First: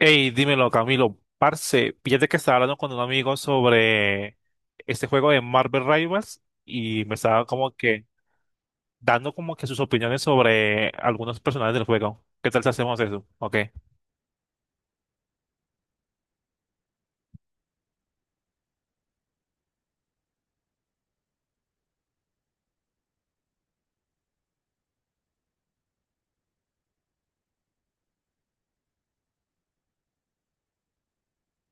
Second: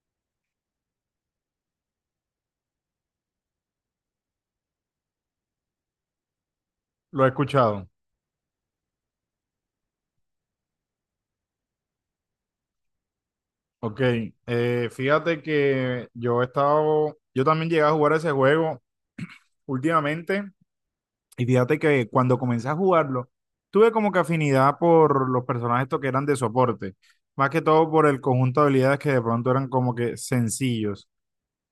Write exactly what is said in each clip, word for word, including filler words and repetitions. Hey, dímelo, Camilo. Parce, fíjate que estaba hablando con un amigo sobre este juego de Marvel Rivals y me Lo he estaba como escuchado. que dando como que sus opiniones sobre algunos personajes del juego. ¿Qué tal si hacemos eso? Ok. Ok. Eh, fíjate que yo he estado, yo también llegué a jugar ese juego últimamente. Y fíjate que cuando comencé a jugarlo, tuve como que afinidad por los personajes estos que eran de soporte, más que todo por el conjunto de habilidades que de pronto eran como que sencillos.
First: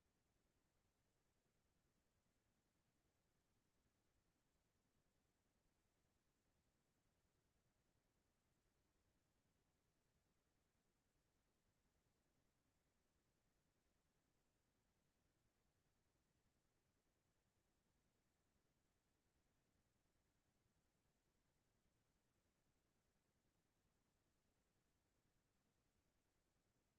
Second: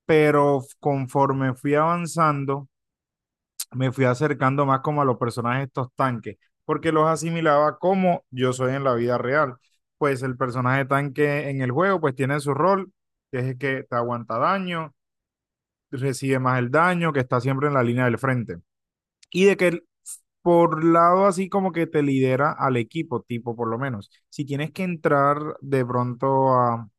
Pero conforme fui avanzando, me fui acercando más como a los personajes de estos tanques, porque los asimilaba como yo soy en la vida real. Pues el personaje tanque en el juego pues tiene su rol, que es el que te aguanta daño, recibe más el daño, que está siempre en la línea del frente. Y de que el- por lado así como que te lidera al equipo, tipo por lo menos. Si tienes que entrar de pronto a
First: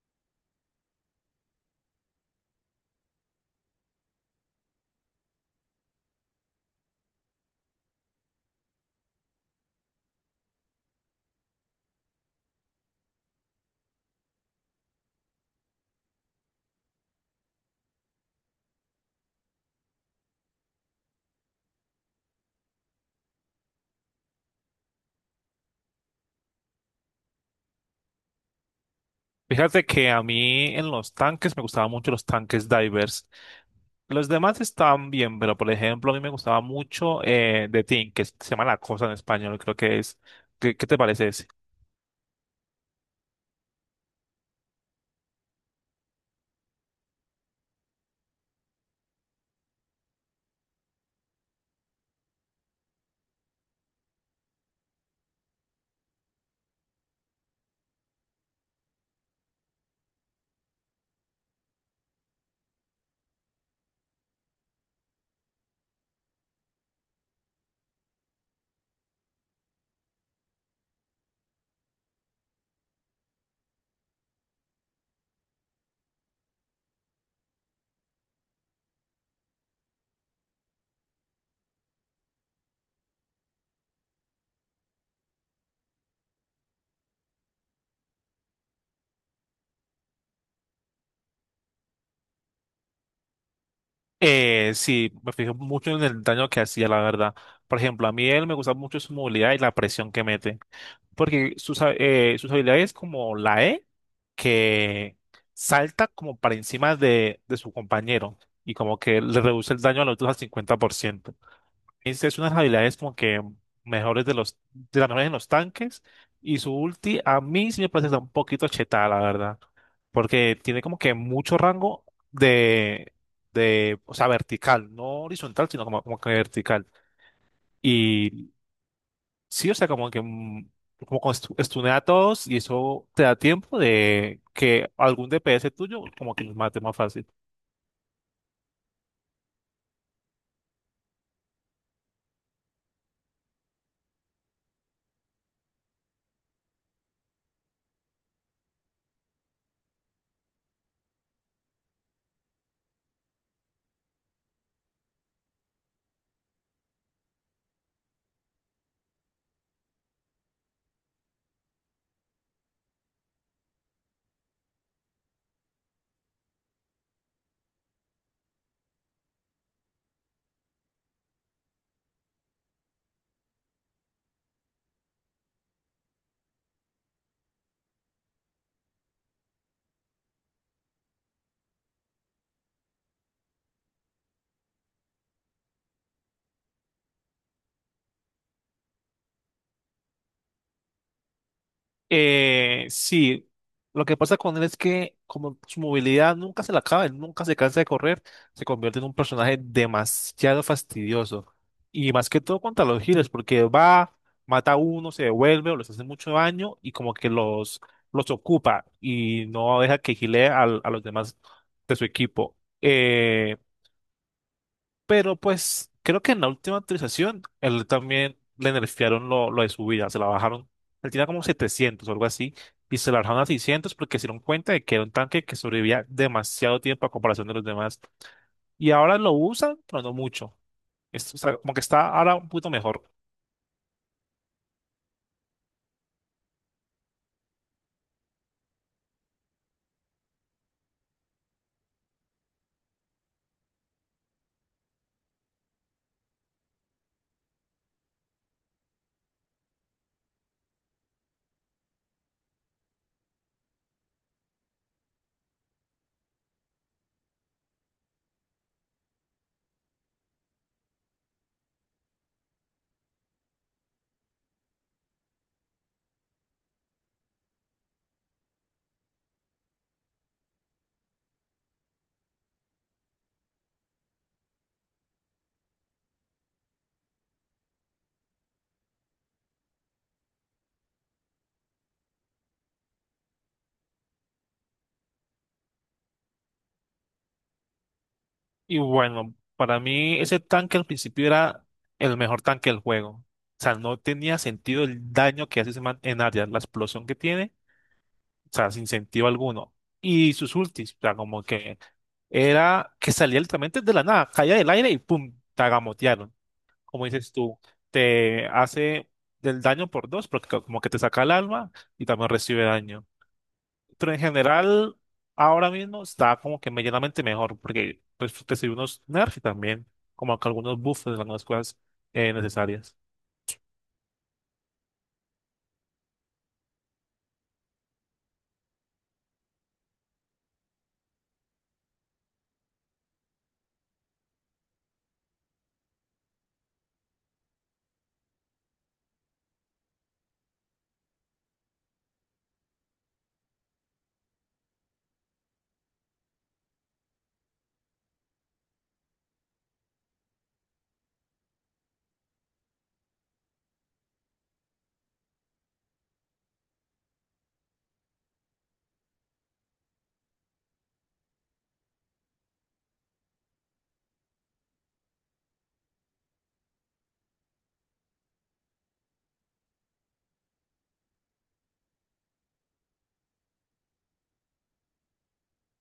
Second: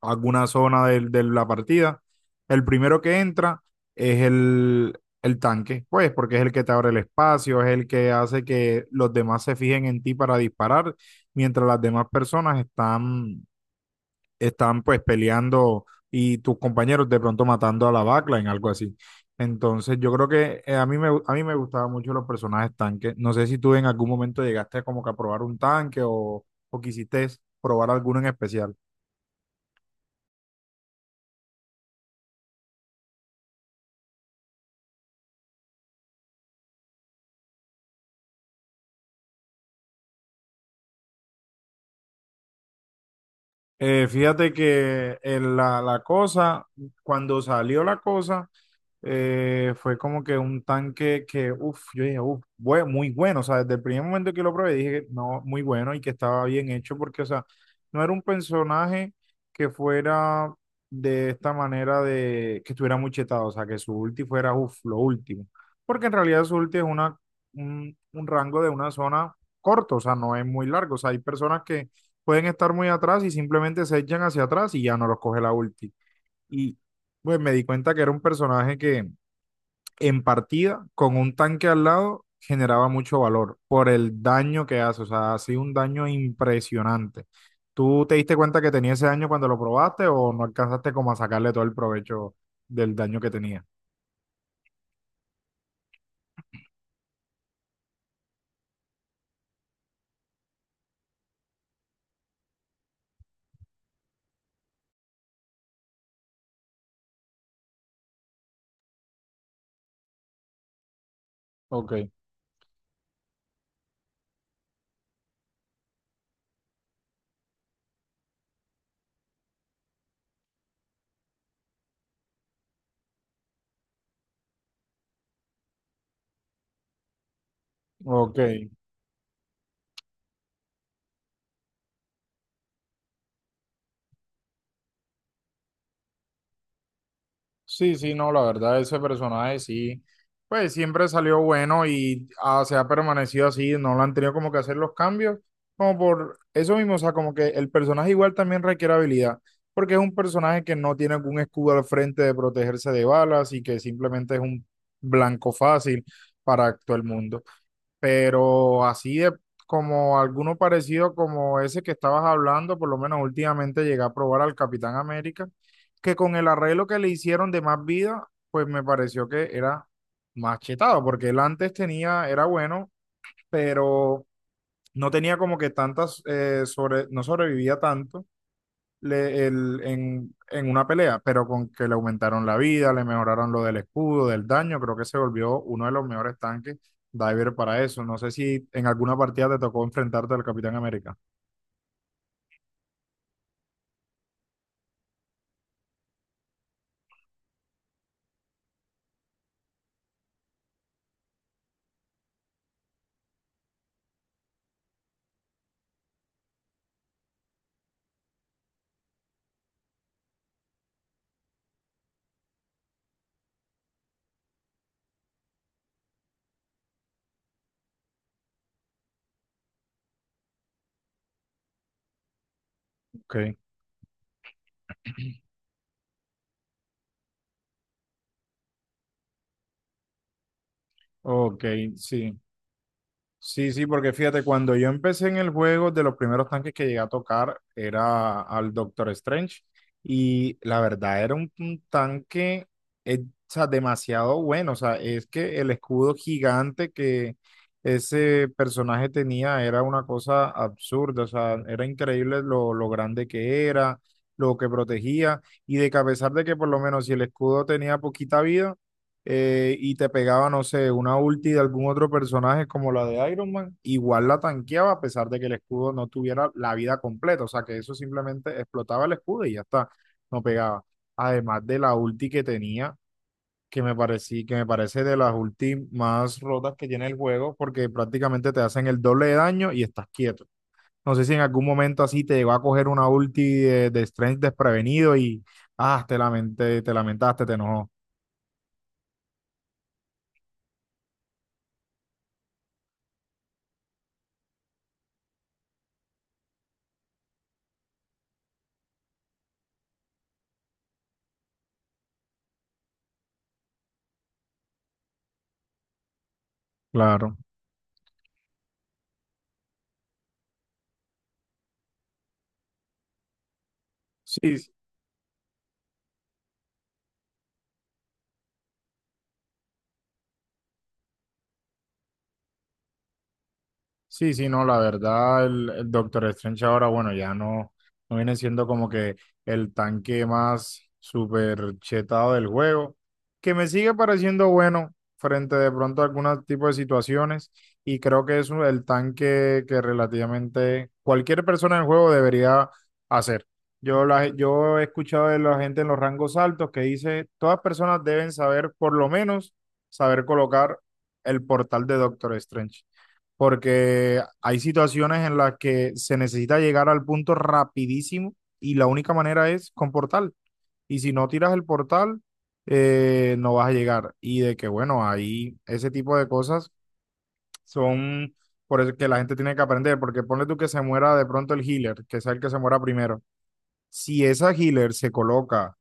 alguna zona de, de la partida. El primero que entra es el, el tanque, pues, porque es el que te abre el espacio, es el que hace que los demás se fijen en ti para disparar, mientras las demás personas están, están pues peleando y tus compañeros de pronto matando a la backline, algo así. Entonces, yo creo que eh, a mí me, a mí me gustaban mucho los personajes tanques. No sé si tú en algún momento llegaste como que a probar un tanque o, o quisiste probar alguno en especial. Fíjate que a mí en los tanques me gustaban mucho los tanques divers. Los demás están bien, pero por ejemplo a mí me gustaba mucho eh, The Thing, que se llama La Cosa en español, creo que es. ¿Qué, qué te parece ese? Eh, fíjate que en la, la cosa, cuando salió la cosa, eh, fue como que un tanque que, uff, yo dije, uff, muy bueno. O sea, desde el primer momento que lo probé dije que no, muy bueno y que estaba bien hecho porque, o sea, no era un personaje que fuera de esta manera de que estuviera muy chetado, o sea, que su ulti fuera, uff, lo último. Porque en realidad su ulti es una, un, un rango de una zona corto, o sea, no es muy largo. O sea, hay personas que pueden estar muy atrás y simplemente se echan hacia atrás y ya no los coge la ulti. Y pues me di cuenta que era un personaje que en partida con un tanque al lado generaba mucho valor por el daño que hace, o sea, ha sido un daño impresionante. ¿Tú te diste cuenta que tenía ese daño cuando lo probaste o no alcanzaste como a sacarle todo el provecho del daño que tenía? Eh, sí, me fijo mucho en el daño que hacía, la verdad. Por ejemplo, a mí él me gusta mucho su movilidad y la presión que mete. Porque sus, ha- eh, sus habilidades como la E, que salta como para encima de, de su compañero y como que le reduce el daño a los otros al cincuenta por ciento. Ok, Esa es una de las habilidades como que mejores de los, de las mejores en los tanques. Y su ulti a mí sí me parece que está un poquito chetada, la verdad, porque tiene como que mucho rango de, de, o sea, vertical, no horizontal, sino como, como que vertical. ok. Y sí, o sea, como que mm, como con estu- estunea a todos y eso te da tiempo de que algún D P S tuyo como que los mate más fácil. Sí, sí, no, la verdad, ese personaje sí, pues siempre salió bueno y ah, se ha permanecido así, no lo han tenido como que hacer los cambios, como por eso mismo, o sea, como que el personaje igual también requiere habilidad, porque es un personaje que no tiene algún escudo al frente de protegerse de balas y que simplemente es un blanco fácil para todo el mundo, pero así de como alguno parecido como ese que estabas hablando, por lo menos últimamente llegué a probar al Capitán América, que con el arreglo que le hicieron de más vida, pues me pareció que era más chetado, porque él antes tenía, era bueno, pero no tenía como que tantas, eh, sobre, no sobrevivía tanto le- el- en, en una pelea, pero con que le aumentaron la vida, le mejoraron lo del escudo, del daño, creo que se volvió uno de los mejores tanques diver para eso. No sé si en alguna partida te tocó enfrentarte al Capitán América. Eh, sí, lo que pasa con él es que como su movilidad nunca se la acaba, él nunca se cansa de correr, se convierte en un personaje demasiado fastidioso. Y más que todo contra los healers, porque va, mata a uno, se devuelve o les hace mucho daño y como que los, los ocupa y no deja que healee al- a los demás de su equipo. Eh, pero pues creo que en la última actualización él también le nerfearon lo, lo de su vida, se la bajaron. Él tenía como setecientos o algo así y se la bajaron a Ok, seiscientos porque se dieron cuenta de que era un tanque que sobrevivía demasiado tiempo a comparación de los demás. Y ahora lo usan, pero no mucho. Es- o sea, ok, como que está ahora sí. un poquito mejor. Sí, sí, porque fíjate, cuando yo empecé en el juego, de los primeros tanques que llegué a tocar era al Doctor Strange y la verdad era un, un tanque eh, o sea, demasiado bueno, o sea, es que el escudo gigante que ese personaje tenía era una cosa absurda, o sea, era increíble lo, lo grande que era, lo que protegía y de que a pesar de que por lo menos si el escudo tenía poquita vida, eh, y te pegaba, no sé, una ulti de algún otro personaje como la de Iron Man, igual la tanqueaba a pesar de que el escudo no tuviera la vida completa, o sea que eso simplemente explotaba el escudo y ya está, no pegaba. Además de la ulti que tenía, que me parecí, que me parece de las ulti más rotas que tiene el juego, porque prácticamente te hacen el doble de daño y estás quieto. No sé si en algún momento así te llegó a coger una ulti de, de Strength desprevenido y ah, te lamenté, te lamentaste, te enojó. Y bueno, para mí ese tanque al principio era el mejor tanque del juego. O sea, no tenía sentido el daño que hace ese man en área, la explosión que tiene, o sea, sin sentido alguno. Y sus ultis, o sea, como que era que salía literalmente de la nada, caía del aire y pum, te agamotearon. Como dices Claro. tú, te hace del daño por dos, porque co- como que te saca el alma y también recibe daño. Pero en Sí, general, ahora mismo está como que medianamente mejor, porque pues recibe unos nerfs y también como que algunos buffs de algunas cosas eh, necesarias. sí, sí, no, la verdad, el, el Doctor Strange ahora, bueno, ya no, no viene siendo como que el tanque más super chetado del juego, que me sigue pareciendo bueno frente de pronto a algunos tipos de situaciones y creo que es un- el tanque que relativamente cualquier persona en el juego debería hacer. Yo, la, yo he escuchado de la gente en los rangos altos que dice, todas personas deben saber por lo menos saber colocar el portal de Doctor Strange porque hay situaciones en las que se necesita llegar al punto rapidísimo y la única manera es con portal. Y si no tiras el portal, eh, no vas a llegar. Y de que, bueno, ahí ese tipo de cosas son por eso que la gente tiene que aprender, porque ponle tú que se muera de pronto el healer, que sea el que se muera primero. Si esa healer se coloca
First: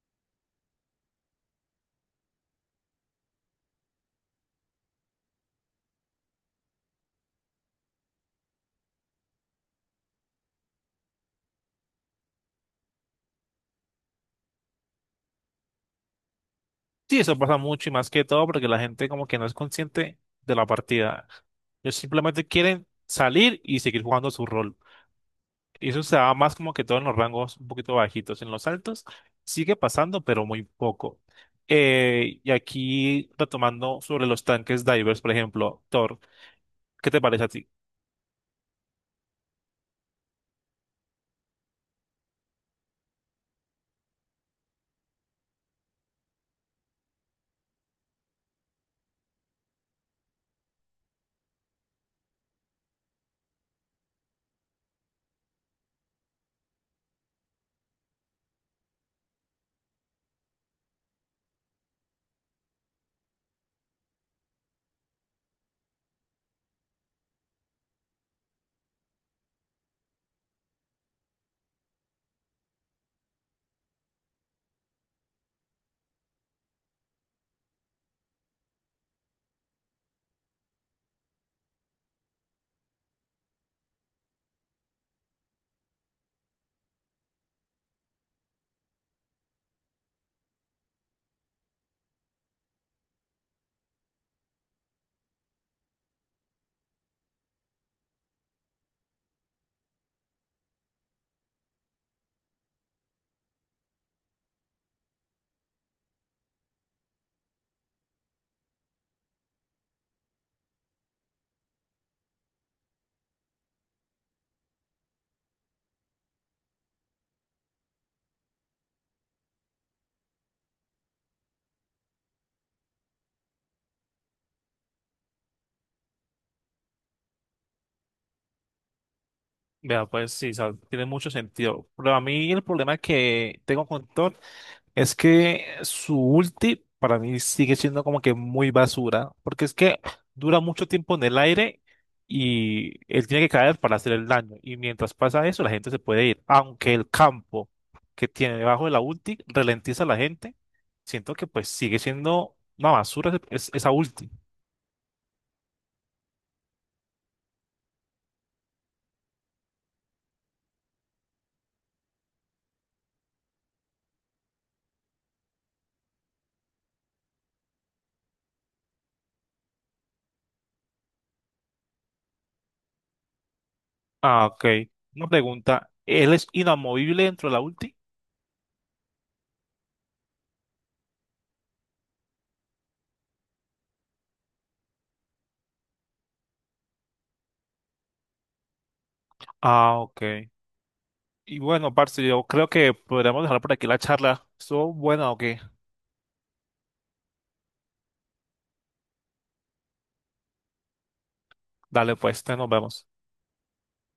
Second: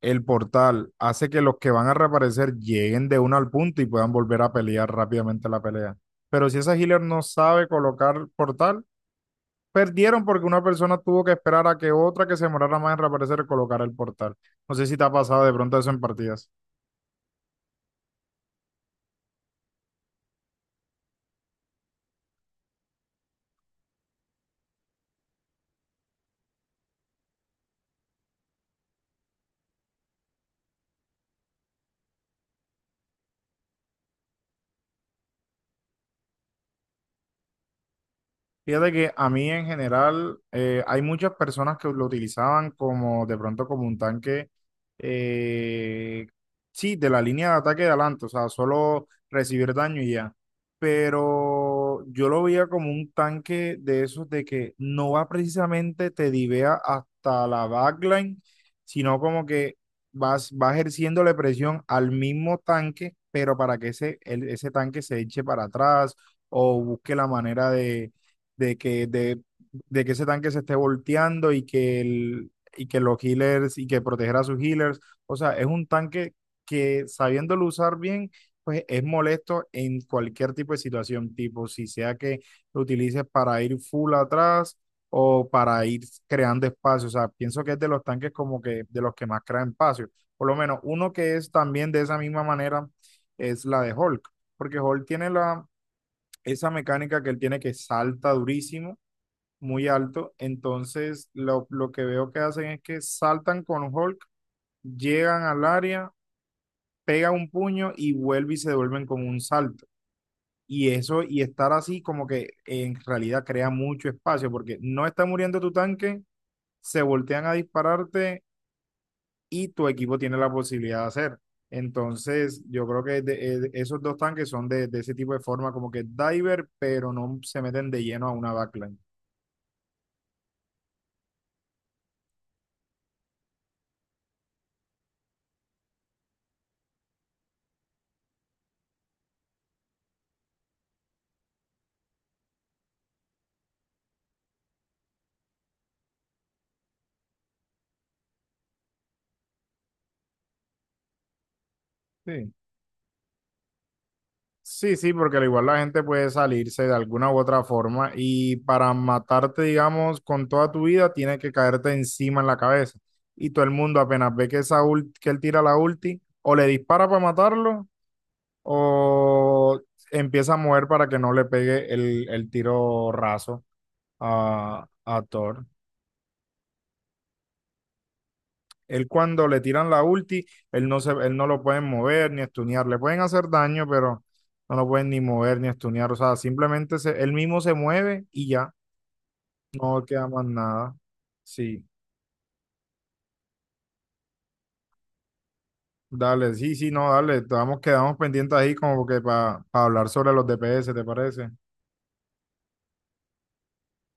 el portal hace que los que van a reaparecer lleguen de una al punto y puedan volver a pelear rápidamente la pelea. Pero si esa healer no sabe colocar portal, perdieron porque una persona tuvo que esperar a que otra que se demorara más en reaparecer colocara el portal. No sé si te ha pasado de pronto eso en partidas. Sí, eso pasa mucho y más que todo porque la gente como que no es consciente de la partida. Ellos simplemente quieren salir y seguir jugando su rol. Y eso se da más como que todo en los rangos un poquito bajitos. En los altos sigue pasando, pero muy poco. Eh, y aquí retomando sobre los tanques divers, por ejemplo, Thor, ¿qué te parece a ti? Fíjate que a mí en general eh, hay muchas personas que lo utilizaban como de pronto como un tanque, eh, sí, de la línea de ataque de adelante, o sea, solo recibir daño y ya. Pero yo lo veía como un tanque de esos de que no va precisamente te divea hasta la backline, sino como que vas, va ejerciéndole presión al mismo tanque, pero para que ese, el- ese tanque se eche para atrás o busque la manera de de que, de, de que ese tanque se esté volteando y que, el, y que los healers y que proteger a sus healers. O sea, es un tanque que sabiéndolo usar bien, pues es molesto en cualquier tipo de situación, tipo si sea que lo utilices para ir full atrás o para ir creando espacio. O sea, pienso que es de los tanques como que de los que más crean espacio. Por lo menos uno que es también de esa misma manera es la de Hulk, porque Hulk tiene la, esa mecánica que él tiene que salta durísimo muy alto. Entonces, lo, lo que veo que hacen es que saltan con Hulk, llegan al área, pega un puño y vuelve y se devuelven con un salto. Y eso, y estar así como que en realidad crea mucho espacio porque no está muriendo tu tanque, se voltean a dispararte y tu equipo tiene la posibilidad de hacer. Entonces, yo creo que de- eh, esos dos tanques son de, de ese tipo de forma, como que diver, pero no se meten de lleno a una backline. Vea, pues sí, o sea, tiene mucho sentido. Pero a mí el problema que tengo con Thor es que su ulti para mí sigue siendo como que muy basura, porque es que dura mucho tiempo en el aire y él tiene que caer para hacer el daño. Y mientras pasa eso, la gente se puede ir. Aunque el campo que tiene debajo de la ulti ralentiza a la gente, siento que pues sigue Sí. siendo una basura ese- es- esa ulti. Sí, sí, porque al igual la gente puede salirse de alguna u otra forma y para matarte, digamos, con toda tu vida, tiene que caerte encima en la cabeza. Y todo el mundo apenas ve que, esa ult- que él tira la ulti, o le dispara para matarlo, o empieza a mover para que no le pegue el, el tiro raso Ah, ok. a, a Una Thor. pregunta, ¿él es inamovible dentro de la ulti? Él cuando le tiran la ulti, él no se, él no lo pueden mover ni estunear. Le pueden hacer daño, pero no lo pueden ni mover ni estunear. O sea, simplemente se, él mismo se mueve y ya. Ah, No queda más ok. nada. Y Sí, bueno, parce, yo creo que podríamos dejar por aquí la charla. ¿Estuvo buena o qué? dale, sí, sí, no, dale. Estamos, quedamos pendientes ahí como que para hablar sobre los D P S, ¿te parece? Dale, pues, te nos vemos.